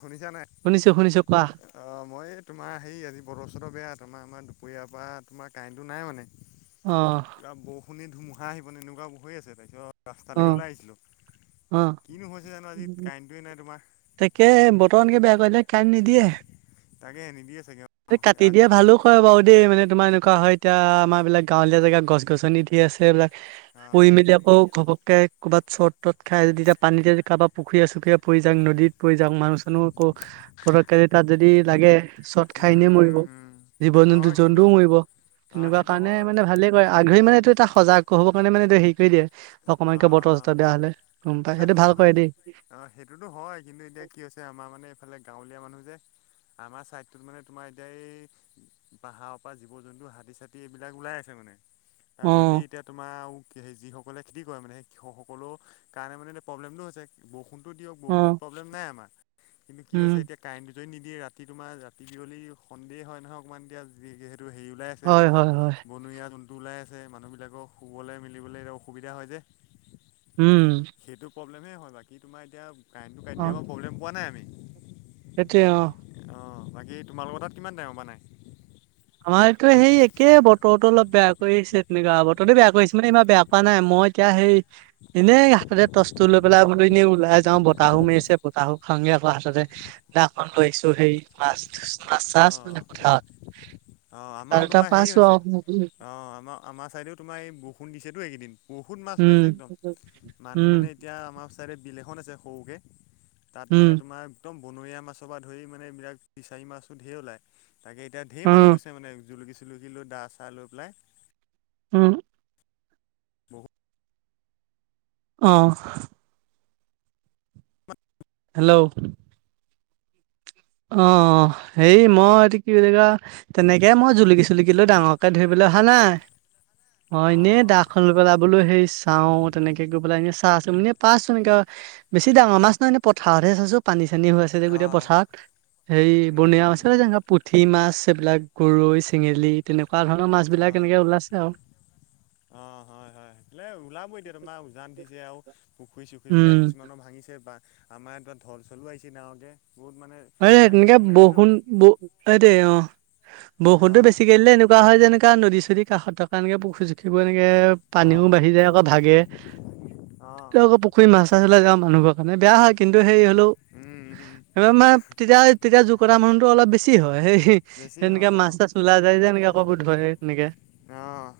শুনিছা নাই? শুনিছো- শুনিছো কোৱা? অ, মই এই তোমাৰ হেৰি আজি বতৰ- চতৰ বেয়া তোমাৰ আমাৰ দুপৰীয়াৰ পৰা তোমাৰ কাৰেণ্টটো নাই মানে। অ', কিবা বৰষুণ দি ধুমুহা আহিবনে এনেকুৱা হৈ আছে তাৰছত অ ৰাস্তালৈকে ওলাই আহিছিলোঁ অ কিনো হৈছে জানো আজি উম, কাৰেণ্টোৱে নাই তোমাৰ। তাকে বতৰ এনেকে বেয়া কৰি দিলে কাৰেণ নিদিয়ে তাকে নিদিয়ে চাগে অ এ কাটি আজি দিয়ে ভালো। হয় বাৰু দেই মানে তোমাৰ এনেকুৱা হয় এতিয়া আমাৰ এইবিলাক গাঁৱলীয়া জেগা গছ-গছনি দি আছে এইবিলাক অ পৰি মেলি আকৌ ঘপককে ক'বাত চৰ্ট তত খাই যদি এতিয়া পানীতে কাবা পুখুৰীয়ে- চুখুৰীয়ে পৰি জাং নদীত পৰি জাং মানুহ চানো আকৌ পতক কে তাত যদি লাগে চট খাই উম এনে মৰিব। উম উম জীৱ- সেইটো জন্তু হয় কিন্তু জন্তুও মৰিব অ এনেকুৱা সেইটো কাৰণে হয় মানে ভা ভালে বাৰু আগ্ৰহী। মানেতো এটা সজাগ হ'ব কাৰণে মানে এটো হেই কৰি দিয়ে। অ অকমান কে বতৰ চতৰ বেয়া হ'লে গম পাই অ সেইটো ভাল সেইটোতো কৰে দেই। অ, সেইটোতো হয় কিন্তু এতিয়া কি হৈছে আমাৰ মানে এইফালে গাঁৱলীয়া মানুহ যে আমাৰ চাইডটোত মানে তোমাৰ এতিয়া এই পাহাৰৰ পা জীৱ-জন্তু, হাতী-চাতি এইবিলাক ওলাই আছে মানে। আ, যদি অ', এতিয়া তোমাৰ উ সেই যিসকলে খেতি কৰে মানে সেই সকলোৰ কাৰণে মানে এতিয়া প্ৰব্লেমটো হৈছে বৰষুণটো দিয়ক বৰষুণটোত অ', প্ৰব্লেম নাই আমাৰ কিন্তু কি উম, হৈছে এতিয়া কাৰেণ্টটোটুই নিদিয়ে ৰাতি তোমাৰ ৰাতি বিয়লি সন্দেহ হয় নহয় অকমান এতিয়া যিহেতু হেৰি ওলাই আছে হয়, হয়, হয়, বনৰীয়া জন্তু ওলাই আছে মানুহ বিলাকক শুবলে মেলিবলে সুবিধা হয় যে। উম, সেইটো প্ৰব্লেমেই হয় বাকী তোমাৰ এতিয়া কাৰেণ্টটো কাতি অ', দিয়াই [unintelligible] প্ৰব্লেম পোৱা নাই আমি। সেইটোৱে অ, অ, বাকী তোমালোকৰ তাত কিমান টাইমৰ পা নাই? আমাৰ ইয়াতো সেই একে বতৰতো অলপ বেয়া কৰিছে তেনেকুৱা বতৰটো বেয়া কৰিছে মানে [unintelligible] বেয়া পা নাই মই এতিয়া সেই এনেই হাততে টচটো লৈ পেলাই বোলোঁ এনেই ওলাই যাওঁ বতাহো মাৰিছে বতাহো খাওঁগে আকৌ হাততে। দাখন লৈছোঁ হেৰি [unintelligible] মানে পথাৰত অ, তাল আমাৰো এটা দুটা তোমাৰ হেৰি পাইছো হৈছে আৰু অ, আমাৰ- আমাৰ ছাইডেও তোমাৰ এই বৰষুণ দিছেতো এইকেইদিন। বহুত মাছ ওলাইছে উম, একদম মানুহ উম, মানে এতিয়া আমাৰ ছাইডে বিল এখন আছে সৰুকে তাত উম, মানে তোমাৰ একদম বনৰীয়া মাছৰ পৰা ধৰি মানে এইবিলাক ফিচাৰী মাছো ধেৰ ওলায়। তাকে এতিয়া ঢেৰ মানুহ অ', গৈছে মানে জুলুকি- চুলুকি লৈ দা চাহ লৈ পেলাই। উম, বহুত অ', হেল্ল', অ, হেৰি মই এইটো কি বুলি কয় তেনেকে মই জুলুকি-চুলুকি লৈ ডাঙৰ তে ধৰিবলৈ অহা নাই মই ইনে অ', দাখন লই পেলাই বোলোঁ হেৰিছ তাও তেনেকে গৈ পেলাই এনে চাহ আছোঁ মানে পাছোন এনকা বেছি ডাঙৰ মাছ ন' এনে পথাৰতে আছে চব পানী চানী হৈ আছে। এতিয়া যে অ', গোটেই অ', পথাৰত সেই উম, বনিয়া উম, মাছে যেনেকা পুঠি মাছ সেইবিলাক গৰৈ চেঙেলী তেনেকুৱা ধৰণৰ মাছবিলাক অ', এনেকে ওলাইছে আৰু। অ, হয়-হয় সেইফালে ওলাব এতিয়া তোমাৰ উজান উঠিছে আওঁ। পুখুৰী উম চুখুৰীবিলাক কিছুমানৰ ভাঙিছে বা আমাৰ ধৰ ঢল চলো আহিছি না আহোঁতে বহুত মানে [unintelligible] ভাঙি তেনেকে চিঙি আনেতো বৰষুণ ব এইটোই অ, বৰষুণটো অ', বেছিকে এনেকু এনেকুৱা হয় যেনেকা নদী -চদী কাষত থকা এনেকে পুখী, -চুখুৰিবোৰ এনেকে পানীও অ', বাঢ়ি যায় আকৌ ভাগে অ', ত' আকৌ কুই মাছ চাছ উলাই যায় মানুহৰ কাৰণে বেয়া হয় কিু সেই হলেও উম-উম-উম। এইবাৰ মানে তেতিয়া-তেতিয়া জুকৰ আমাউন্তটো অলপ বেছি হয় সেই বেছি তেনেকে হয় মাছ অ', তাছ ওলাই যায় যে এনেকে আক এইবোৰ ধৰে তেনেকে।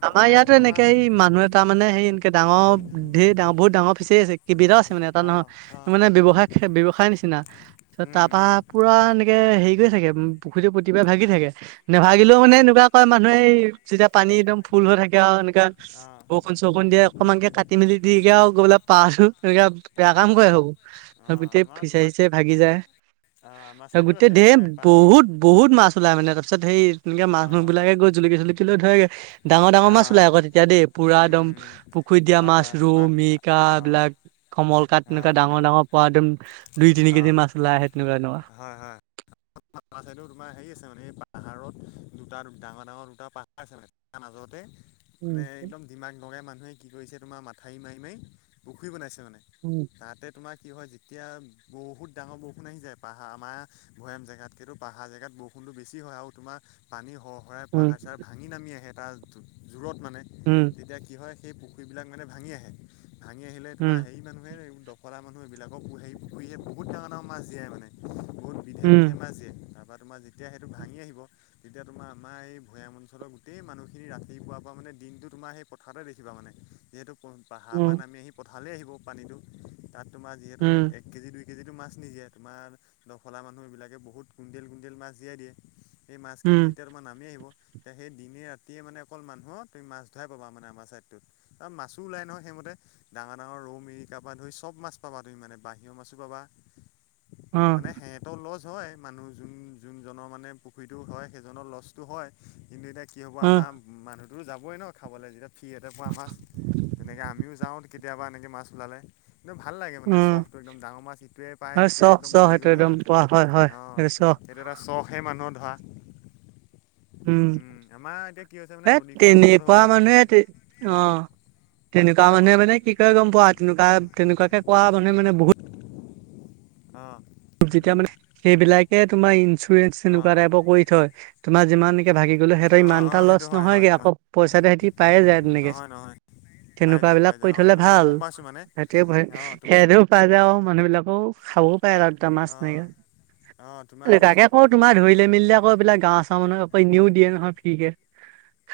আমাৰ ইয়াতো এনেকে এই মানুহ তাৰমানে হেৰি এনেকে ডাঙৰ ধেৰ ডাঙ বহুত ডাঙৰ ফিচাৰী আছে কিবিধ আছে মানে এটা নহয় অ', অ', মানে ব্যৱসায়- ব্যৱসায়ৰ নিচিনা উম, তাৰপা উম, পুৰা এনেকে হেৰি কৰি থাকে পুখুৰীতো প্ৰত্যেকবাৰ ভাগি থাকে। অ', নেভাগিলেও মানে এনেকুৱা কয় মানুহে এই যেতিয়া পানী একদম ফুল হৈ থাকে আৰু এনেকা অ', বৰষুণ- চৰষুণ দিয়ে অকণমানকে কাটি মেলি দিগে আৰু গৈ পেলাই পাচো আৰু এনে বেয়া কাম অ', কৰে ভাবুম আৰু অ', গোটেই আমাৰ ফিচাই তোমাৰ চিচাই ভাগি যায় অ', আমাৰ আৰু চাইডেও গোটেই আছে ধেৰ তোমাৰ বহুত পা বহুত-বহুত মাছ ওলাই মানে তাৰপাছত সেই তেনেকে মানুহ অ', বিলাকে গৈ জুলুকি -চুলুকি লৈ ধৰেগে। ডাঙৰ -ডাঙৰ অ', মাছ ওলাই অ', আকৌ তেতিয়া দেই পুৰা উম, একদম উম, পুখুৰীত দিয়া হয়, মাছ হয়, ৰৌ, আমাৰ অ', মিৰ্কা অ', এইবিলাক কমল কাত অ', তেনেকুৱা ডাঙৰ -ডাঙৰ পোৱা একদম দুই- তিনি কেজি মাছ উলাই আহে তেনেকুৱা-তেনেকুৱা। হয়-হয়। [unintelligible] সেইটো তোমাৰ হেৰি আছে মানে এই পাহাৰত দুটা ডাঙৰ- ডাঙৰ দুটা পাহাৰ আছে মানে আনা জৰতে উম মানে একদম ডিমাগ নগাই মানুহে কি কৰিছে তোমাৰ মাথাউৰি মাৰি -মাৰি পুখুৰী বনাইছে মানে। উম, তাতে তোমাৰ কি হয় যেতিয়া বহুত ডাঙৰ বৰষুণ আহি যায় পাহাৰ আমাৰ ভৈয়াম জেগাত। যিহেতু পাহাৰ জেগাত বৰষুণটো বেছি হয় আৰু তোমাৰ পানী সৰ- সৰাই উম পাহাৰ-চাহাৰ ভাঙি নামি আহে তাৰ জোৰত মানে তেতিয়া কি হয় সেই পুখুৰবিলাক মানে ভাঙি আহে ভাঙি আহিলে উম তোমাৰ হেৰি মানুহ [unintelligible] মানুহ এবিলাকক পুহে পুখুৰীয়ে বহুত ডাঙৰ - ডাঙৰ মাছ দিয়ে মানে বহুত বিধে -বিধে উম মাছ দিয়ে তাৰপা তোমাৰ যেতিয়া সেইটো ভাঙি আহিব যেতিয়া তোমাৰ আমাৰ এই ভৈয়াম অঞ্চলৰ গোটেই মানুহখিনি ৰাতিপুৱাৰ পৰা মানে দিনটো তোমাৰ সেই পথাৰতে দেখিবা মানে যিহেতু প পাহাৰৰ পৰা উম নামি আহি পথাৰলে আহিব পানীটো তাত তোমাৰ যিহেতু উম এক এক কেজি, দুই কেজিটো মাছ নিদিয়ে তোমাৰ দখলা মানুহ এইবিলাকে বহুত কুইণ্টেল- কুইণ্টেল মাছ জিয়াই দিয়ে। এই মাছখিনি উম যেতিয়া তোমাৰ নামি আহিব এতিয়া সেই দিনে ৰাতিয়ে মানে অকল মানুহ তুমি মাছ ধৰাই পাবা মানে আমাৰ ছাইডটোত। অ, মাছো ওলাই নহয় সেইমতে ডাঙৰ -ডাঙৰ ৰৌ [unintelligible] তাপা ধৰি চব মাছ পাবা তুমি মানে বাহিৰা মাছো পাবা উম অ মানে হেহেত তেওঁৰ লছ হয় মানুহ যোন- যোনজনৰ মানে পুখুৰীটো হয় সেইজনৰ লছটো হয় কিন্তু এতিয়া কি হ'ব অ আমাৰ মানুহটো যাবই ন' খাবলে যেতিয়া ফ্ৰী এতে পোৱা মাছ তেনেকে আমিও যাওঁ কেতিয়াবা এনেকে মাছ ওলালে। [unintelligible] ভাল লাগে মানে অ চফটো একদম ডাঙৰ মাছ ইিটোৱে পায় হয় সিটোৱে চখ একদম চখ দহি সেইটো গুড একদম হয়। পোৱা হয় হয় ৰিচ। সেইটো এটা চখহে মানুহৰ ধৰা। উম, আমাৰ এতিয়া কি হৈছে মানে এ নদীখন ওপৰত হৈ তেনেুৱা গ'ল মানুহে অ, অঁ তেনেকুৱা তাৰ মানুহে মানে কি কয় গম পোৱা তেনেকুৱা-তেনেকুৱাকে কোৱা মানুহে মানে বহুত অ', যেতিয়া মানে সেইবিলাকে তোমাৰ ইঞ্চুৰেঞ্চ অঁ এনেকুৱা অঁ টাইপৰ কৰি থয় তোমাৰ যিমানকে ভাগি গলে সিহঁত অঁ ইমান অঁ এটা লছ সেইটো হয় হয় নহয়গে আকৌ পইচাতে সিহতি পাই যায় তেনেকে। নহয় নহয় পাই তেনেকুৱা যায় পাই বিলাক যায় কৰি অঁ থলে সেইটো মই ভাল গম পাইছোঁ মানে সেটোৱে অঁ [unintelligible] পাই যায় আৰু মানুহ বিলাকও খাবও পাৰএটা, দুটা মাছ অঁ অঁ তেনেকে তোমাৰ ইঞ্চু [unintelligible] তোমাৰ ধৰিলে মেলিলে আকৌ এইবিলাক গাঁও-চাও মানুহে আকৌ এনেও দিয়ে নহয় ফ্ৰীকে।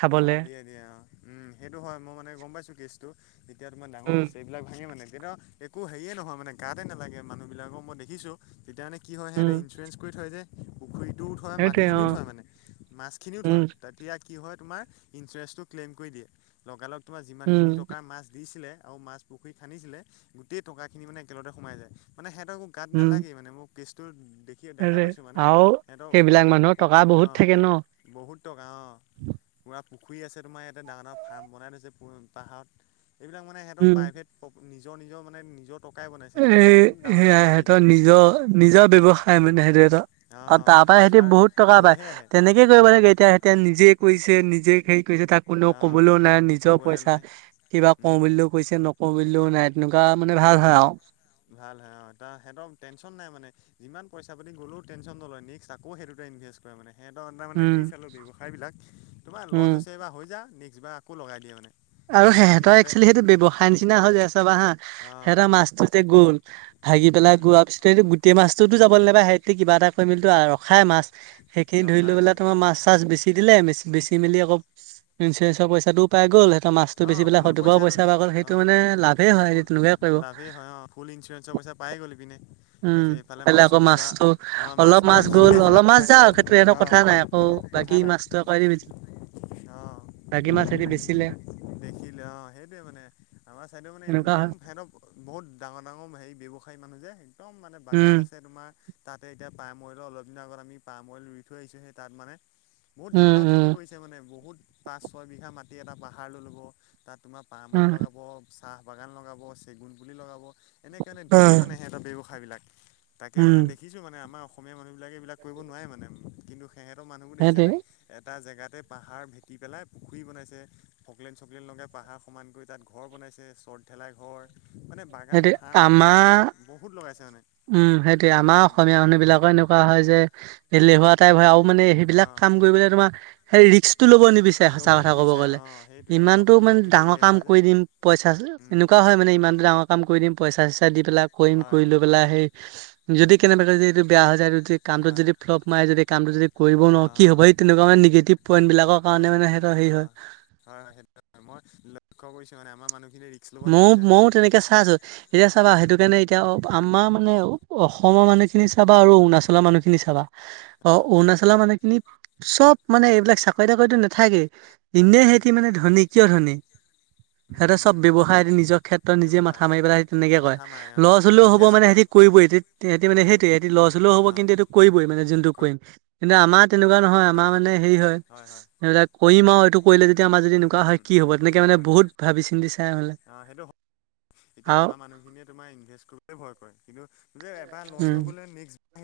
অ, দিয়ে - দিয়ে অ, উম, সেইটো হয় মই মানে গম পাইছো কেছটো যেতিয়া তোমাৰ ডাঙৰ উম ফিচাৰি এইবিলাক ভাঙে মানে কিত একো হেৰিয়ে নহয় মানে গাতে নেলাগে মানুহবিলাকৰ মই দেখিছোঁ। তেতিয়া মানে কি হয় উম সিহঁতে ইঞ্চুৰেঞ্চ কৰি থয় যে। পুখুৰীটোও থয়, সেইটোৱে অ মাটিখিনিও থয় মানে মাছখিনিও উম থয় তেতিয়া কি হয় তোমাৰ ইঞ্চোৰেঞ্চটো ক্লেম কৰি দিয়ে লগা লগ তোমাৰ যিমান উম খিনি টকাৰ মাছ দিছিলে আওঁ মাছ পুখুৰী খান্দিছিলে গোটেই টকা খিনি মানে একেলগতে শুমাই যায় মানে সিহঁতৰ একো গাত উম নালাগেই মানে মোক কেছটোত দেখিয়ে দেখা আৰে পাইছোঁ মানে আৰু সিহঁতক সেইবিলাক মানুহৰ টকা অ, বহুত থাকে ন। বহুত টকা অ, পুৰা পুখুৰী আছে তোমাৰ ইয়াতে ডাঙৰ - ডাঙৰ ফাৰ্ম বনাই থৈছে পাহাৰত এইবিলাক মানে সিহঁতৰ প্ৰাইভেট [unintelligible] নিজৰ- নিজৰ মানে নিজৰ টকাই বনাইছে এ মানে কম ডাঙৰ ডাঙৰ সেয়াই মালিক সিহঁতৰ এইবিলাক। নিজৰ নিজা মানে সিহতেৰ এটা। অ, অঁ তাৰ পাই থাৰ সিহতি চাৰ বহুত টকা পায় লৈহে আহে তেনেক কি কৰিব লাগে এতিয়া-এতিয়া নিজে কৰিছে, নিজে হেৰি কৰিছে তাক কোনেও অঁ কবলেও নাই নিজৰ ক'বলৈ পইচা নাই। কিবা কওঁ উম বুলিও কৈছে নক অ, বুলিলেও নাই, তেনেকুৱা মানে ভাল হয় আৰু। ভাল হয় অ, ত' সিহঁতক টেনচন নাই মানে। যিমান পইচা-পাতি গ'লও টেনচন নলয় নেক্সট আকৌ সেইটোতে ইনভেষ্ট তই মানে সিহঁতৰ আন্দাৰত মানে উম, হেৰি চালোঁ ব্যৱসায়বিলাক তোমাৰ লছ উম। হৈছে বা হৈ যা নেক্সটবাৰ আকৌ লগাই দিয়ে মানে। আৰু এতিয়া আমি সেহঁতৰ তাতে একচুলি সেইটো ব্যৱসায় নিচিনা হৈ যায় চাবা হা অঁ সিহঁতৰ মাছটো যে গ'ল ভাগি উম পেলাই গোৱাৰ পিছত গোটেই মাছটোতো যাবলে নেপাই সিইতি কিবা এটা কৰি মেলিতো আৰু ৰখাই মাছ। সেইখিনি ধৰি লৈ ৰখাই অঁ গ'লে, তোমাৰ জ্ঞান পায় মাছ-চাছ বেছি দিলে, মেছি বেচি মেলি অকৌ, ইঞ্চুৰেঞ্চৰ পইচাটোও পাই গ'ল। ত মাছটো বেচি অঁ পেলাই ফুল সইতোৰ পৰাও পইচাটো পইচা পায়, সেইটো অঁ মানে লাভেই হয়, সেই ফুল তেনেকুৱাই কৰিব। লাভেই হয় অ ফুল ইঞ্চুৰেঞ্চৰ পইচা, পায় গ'ল এইপিনে। উম, কাইলে লে আকৌ মাছটো অলপ মাছটো মাছ ৰাখি গ'ল দিলে যিমান অলপ মাছ পায় যাওক সেইটো একো অঁ কথা নাই। আকৌ বাকী কথা নাই মাছটো আকৌ, অ বাকী মাছ ইসেতি বেচিলে। দেখিলে অ, সেইটোয়ে মানে, আমাৰ চাইডে মানে এনে তেনেকুৱা একদম হয় ফেদত বহুত ডাঙৰ-ডাঙৰ হেৰি ব্যৱসায়ী মানুহ যে, একদম মানে বাগান উম আছে তোমাৰ। তাতে এতিয়া পাহমৰিলো অলপ দিনৰ আগত আমি পাহমৰিইল ৰুই থৈ আহিছোহে, তাত মানে বহুত উম ডাঙৰ-ডাঙৰ খেতি উম কৰিছে। তাতে মানে বহুত পাঁচ, ছয়বিঘা মাটি এটা পাহাৰ লৈ ল'ব তাত তোমাৰ পাহমইল উম লগাব। চাহ বাগান লগাব, চেগুন পুলি লগাব এনেকে-এনেকে ঢেৰ মানে উম সিহঁতৰ ব্যৱসায়বিলাক। তাকে মানে উম। দেখিছো মানে আমাৰ অসমীয়া মানুহবিলাকে এইবিলাক কৰিব নোৱাৰে মানে, কিন্তু সিহঁতৰ মানুহবোৰ সেইটোৱে দেখিছানে এটা জেগাতে পাহাৰ ভেটি পেলাই, পুখুৰী বনাইছে। ফকলেন-চকলেন লগাই পাহাৰ সমান কৰি তাত ঘৰ বনাইছে, চৰ্থ ঠেলাই ঘৰ। মানে বাগান, সেইটোৱে আমাৰ ফাৰ্ম বহুত লগাইছে মানে। উম, সেইটোৱে উম আমাৰ উম অসমীয়া মানুহ বিলাকৰ এনেকুৱা হয় যে এলেহুৱা টাইপ হয় আৰু মানে সেইবিলাক অঁ কাম কৰিবলে তোমাৰ সেই ৰিস্কটো ল'ব নিবিচাৰে, ল'ব সঁচা কথা ক'ব নিবিচাৰে গ'লে, অঁ সেইটোৱে আমাৰ ইমানতো অসমীয়া মানে মানুহখিনি ডাঙৰ এলেহুৱা কাম যে কৰি দিম। পইচা আছে, উম এনেকুৱা হয় মানে ইমানটো ডাঙৰ কাম কৰি দিম পইচা-চইচা দি পেলাই কৰিম হয় কৰি হয় লৈ পেলাই সেই যদি কেনেবাকে যদি এইটো বেয়া হৈ যায়, যদি কামটোত হয় যদি ফ্লপ মাৰে, যদি কামটো যদি কৰিব নোৱাৰো। অঁ কি অঁ হ'ব সেই তেনেকুৱা মানে নিগেটিভ পইন্ট বিলাকৰ কাৰণে মানে সিহঁতৰ হেৰি হয়। হয়-হয়, সেইটো হয় মই লক্ষ্য কৰিছো মানে আমাৰ মানুহখিনি ময়ো-ময়ো তেনেকে চাই আছো, এতিয়া চাবা উম সেইটো কাৰণে এতিয়া অ, আমাৰ মানে আৰু অসমৰ মানুহখিনি চাবা আৰু অৰুণাচলৰ মানুহখিনি চাবা অ, অঁ অৰুণাচল পালা মানে খিনি, চব মানে এইবিলাক চাকৰি- তাকৰিটো নাথাকে। ইনে উম সিহঁতি মানে ধনী। কিয় ধনী উম সিহঁতৰ চব উম ব্যৱসায় হয় নিজৰ ক্ষেত্ৰত নিজে ব্যৱসায় মাথা মাৰি পেলাই সে তেনেকে কয়। মাথা মাৰে অ লছ হ'লেও হ'ব, ইনভেষ্ট মানে কৰে সিহতি কৰিবই, সিহঁতি মানে কৰিবই সেইটোৱে, লছ হ'লেও হ'ব। অ কিন্তু এইটো কৰিবই মানে, যোনটো কৰিম কিন্তু আমাৰ তেনেকুৱা নহয়, আমাৰ মানে হেৰি হয় সেইবিলাক কৰিম আৰু এইটো কৰিলে যদি আমাৰ যদি এনেকুৱা উম হয় কি উম হ'ব তেনেক সেইটো মানে হয় বহুত ভাবি চি চাই হ'লে। অ, সেইটো এতিয়া আৰু আমাৰ মানুহখিনিয়ে তোমাৰ ইনভে কৰিব ভয় কৰে কিন্তু এবাৰ লষ্ট উম হৈ গলে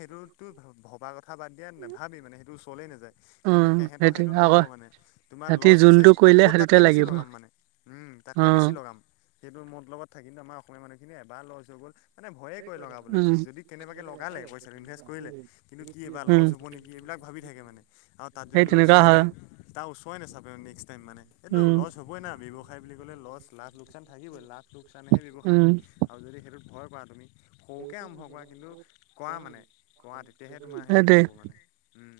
সেইটোতো ভবা কথা বাদ দিয়া, নাভাবে মানে সেইটো ওচৰলেই নাযায়। কিন্তু উম, সেহঁতৰ সেইটো আকৌ নহ'ব মানে। তোমাৰ সিহঁতি লছ হৈছে যোনটো কৰিলে আকৌ সেইটোতে তাতকে বেছি লাগিব। লগাম মানে উম, অ', তাতকে বেছি উম, লগাম। সেইটো মতলবত থাকিলে, আমাৰ অসমীয়া মানুহখিনি এবাৰ লছ হৈ গ'ল। মানে ভয়ে কৰে লগাবলে, যদি কেনেবাকে লগালে পইচাটো ইনভেষ্ট কৰিলে। উম। কিন্তু কি এইবাৰ লছ হ'ব নেকি, এইবিলাক ভাবি থাকে মানে। আৰু তাত যদি সেই লছো তেনেকুৱা হৈ হয়, যায়, তাৰ ওচৰ নাচাপে নেক্স টাইম মানে, এইটো উম, লছ হ'বই না ব্যৱসায় ব্যৱসায় বুলি ক'লে লচ লাভ লোকচান থাকিবই লাভ লোকচানহে ব্যৱসায় উম। আৰু যদি সেইটোত ভয় কৰা তুমি সৰুকে আৰম্ভ কৰা কিন্তু কোৱা মানে কোৱা তেতিয়াহে তোমাৰ হেৰিটো সেইটোৱে, হ'ব মানে। উম,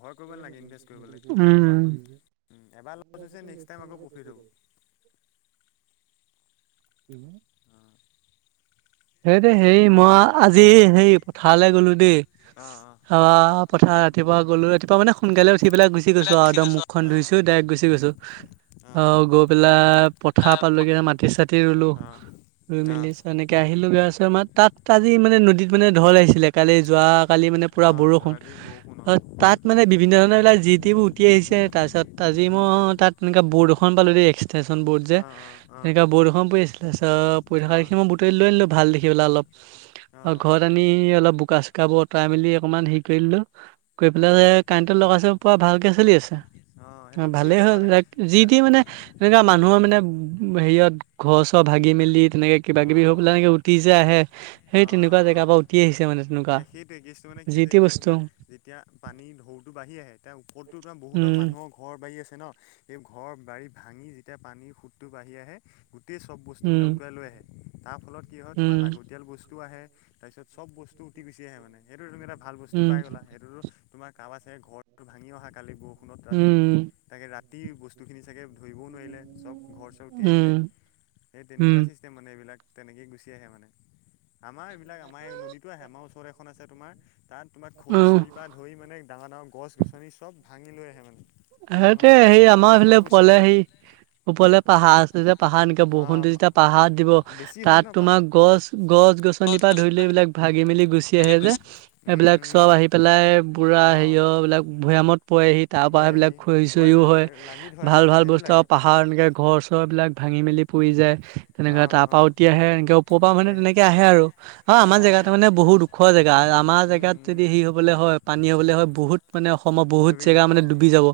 ভয় কৰিব নালাগে ইনভেষ্ট কৰিবলৈ কাম উম। কৰা এবাৰ লছ হৈছে নেক্সট টাইম আকৌ প্ৰফিট হ'ব। হ। [inaudible] সেই দে হেৰি মই আজি হেই পথাৰলৈ গলো দেই। অ, পথাৰ ৰাতিপুৱা গ'লো ৰাতিপুৱা মানে সোনকালে উঠি পেলাই গুচি বিলাক গৈছো আৰু ডাইৰেক্ট অ অ মুখখন ধুইছো ডাইৰেক্ট গুচি গৈছো। অ, গৈ পেলাই পথাৰ পালগে মাটি-চাটি ৰুলো অ ৰুই অ মেলি এনেকে কে আহিলো বেয়াছ আমাৰ তাত আজি মানে নদীত মানে ঢল আহিছিলে। কালি যোৱাকালি মানে অ পুৰা অ', বৰষুণ। ৰাতি বৰষুণ অ, তাত মানে বিভিন্ন ধৰণৰ এইবিলাক জি টিবোৰ উটি আহিছে তাৰপিছত আজি উম। মই তাত তেনেকা বৰ্ড এখন পালো দেই এক্সটেনশ্যন বৰ্ড যে। অ অ অ তেনেকুৱা ব'ৰ্ডএখৰ পৰি আছিলে পৰি থকা অ দেখি মই বুটল লৈ আনিলো ভাল দেখিব পাই অলপ অ আও ঘৰত আনি আনি অলপ বোকা-চোকা বোৰ অতৰাই মেলি অকনমান হেৰি কৰিলো। কৰি অ পেলাই যে কাৰেণ্টত লগাইছে পোৱা ভালকে চলি আছে। অ, সেইটো কি ভালেই হৈছে হল মানে এতিয়া যিটি মানে এনেকুৱা অ অ'। মানুহৰ মানে হেৰিয়ত ঘৰ-চৰ ভাগি-মেলি তেনেকে কিবা-কিবি হওক বোলা অ', এনেকে উটি যায় আহে সেই অ', তেনেকুৱা জেগাৰ অ', পৰা উঠি আহিছে মানে তেনেকুৱা। এ সেইটোৱে কেছটো মানে কি যি হৈছে টি এতিয়া বস্তু। তোমাৰ যেতিয়া পানী ঢৌটো বাঢ়ি আহে তেতিয়া ওপৰতো বহুতৰ উম মানুহ ঘৰ-বাৰী আছে ন সেই ঘৰ বাৰী ভাঙি যেতিয়া পানীৰ সুতটো বাঢ়ি আহে গোটেই চব বস্তু মান উম উটুৱাই লৈ আহে। তাৰ ফলত কি হয় তোমাৰ উম লাগতিয়াল বস্তু আহে তাৰপিছত চব বস্তু উটি গুচি আহে মানে। সেইটো তুমি এটা ভাল বস্তু উম পাই গ'লা সেইটোতো তোমাৰ কাৰোবাৰ চাগে ঘৰটো ভাঙি অহা কালিৰ বৰ ষুণত ৰাতি উম তাকে ৰাতি বস্তুখিনি চাগে ধৰিবও নোৱাৰিলে চব। ঘৰ-চৰ উতি আহিলে উম সেই উম তেনেকুৱা চিষ্টেম মানে এইবিলাক তেনেকে গুচি আহে মানে। আমাৰ এইবিলাক আমাৰ এই নদীতো আহে আমাৰ ওচৰ এখন আছে তোমাৰ তাত তোমাক উম খৰি-চৰি পৰা ধৰি মানে ডাঙৰ ডাঙৰ গছ গছনি চব ভাঙি লৈ আহে মানে। মানুহৰ সেইটোৱে বস্তু সেই আমাৰ পাতি চব এফালে গুচি পলে আহে সেই ওপৰলে পাহাৰ আছে যেতিয়া পাহাৰ এনেকা অ বৰষুণটো যেতিয়া পাহাৰ দিব। বেছি হয় ন তাত তোমাৰ পাহাৰ গছ গছ গছ-গছনিৰ পৰা ধৰি লৈ গছনি এইবিলাক ভাগি মেলি গুচি মিলি আহে যে। উম এইবিলাক উম চব আহি পেলাই পুৰা অঁ হেৰিয় এইবিলাক ভৈয়ামত পৰেহি তাৰ পৰা পোৱাইহি সেইবিলাক খৰি খৰিও হয় ক'ৰবাত লাগি ধৰে ভাল ভাল বস্তু আও সেইবিলাকেই পাহ হাৰ এনেকে ঘৰ চৰবিলাক ভাঙি মেলি পৰি যায়। তেনেকুৱা অঁ তাৰপৰা উতি অঁ আহে এনেকে ওপৰ পৰা মানে তেনেকে আহে আৰু। আ আমাৰ অঁ জেগাত মানে অঁ বহুত দুখৰ জেগা আমাৰ জেগাত যদি হেৰি হ'বলে হয় পানী হ'বলে হয় বহুত মানে অসমৰ বহুত ডুবি জেগা যাব মানে অঁ ডুবি যাব।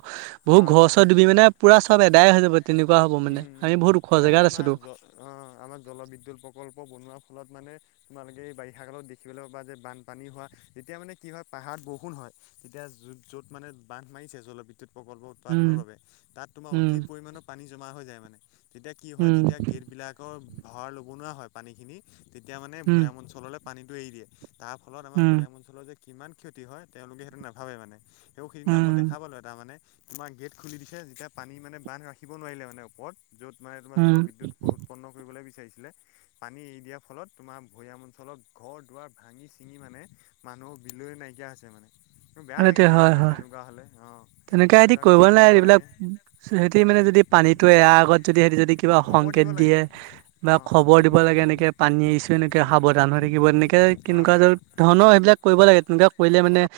বহুত অঁ হয় ঘৰ-চৰ হয় ডুবি মানে পুৰা চব এদায় হৈ যাব তেনেকুৱা হব উম মানে উম আমি বহুত ওখৰ সেইদিনাখন জেগাত তোমাৰ আছোতো। জ অ, আমাৰ জলবিদ্যুৎ প্ৰকল্প বনোৱাৰ ফলত মানে তোমালোকে এই বাৰিষা কালত দেখিবলৈ পাবা যে বানপানী হোৱা যেতিয়া মানে কি হয় পাহাৰত বৰষুণ হয় তেতিয়া য'ত মানে বান্ধ মাৰিছে জলবিদ্যুৎ প্ৰকল্প উম উৎপাদনৰ বাবে। তাত তোমাৰ অধিক উম পৰিমাণৰ পানী জমা হৈ যায় মানে। তেতিয়া কি হয় উম যেতিয়া গেটবিলাকৰ ভাৰ ল'ব নোৱাৰা হয়। পানীখিনি তেতিয়া মানে উম ভৈয়াম অঞ্চললে পানীটো এৰি দিয়ে, তাৰ ফলত আমাৰ উম ভৈয়াম অঞ্চলৰ যে কিমান ক্ষতি হয় তেওঁলোকে সেইটো নাভাবে মানে সেই সেইদিনা মই উম দেখা পালোঁ এটা মানে তোমাৰ গেট খুলি দিছে যেতিয়া পানী মানে বান্ধ ৰাখিব নোৱাৰিলে মানে ওপৰত য'ত মানে তোমাৰ উম জলবিদ্যুত উৎপন্ন কৰিবলৈ বিচাৰিছিলে পানী এৰি দিয়াৰ ফলত তোমাৰ ভৈয়াম অঞ্চলত ঘৰ-দুৱাৰ ভাঙি-চিঙি মানে মানুহৰ বিলৈ নাইকিয়া হৈছে মানে। বেয়া সেইটোৱে লাগে মানে হয় সেইবিলাক হয় তেনেকুৱা হলে অ। তেনেকুৱা সেতি কৰিব নালাগে এইবিলাক সেতি মানে যদি পানীটো এৰা আগত যদি সেতি যদি কিবা খবৰ দিব সংকেত লাগে দিয়ে বা অঁ খবৰ দিব লাগে এনেকে পানী এছো এনেকে সাৱধান হৈ থাকিব এনেকে। হয় কেনেকুৱা ধৰ ধৰণৰ সেইবিলাক কৰিব লাগে। তেনেকুৱা কৰিলে হয় মানে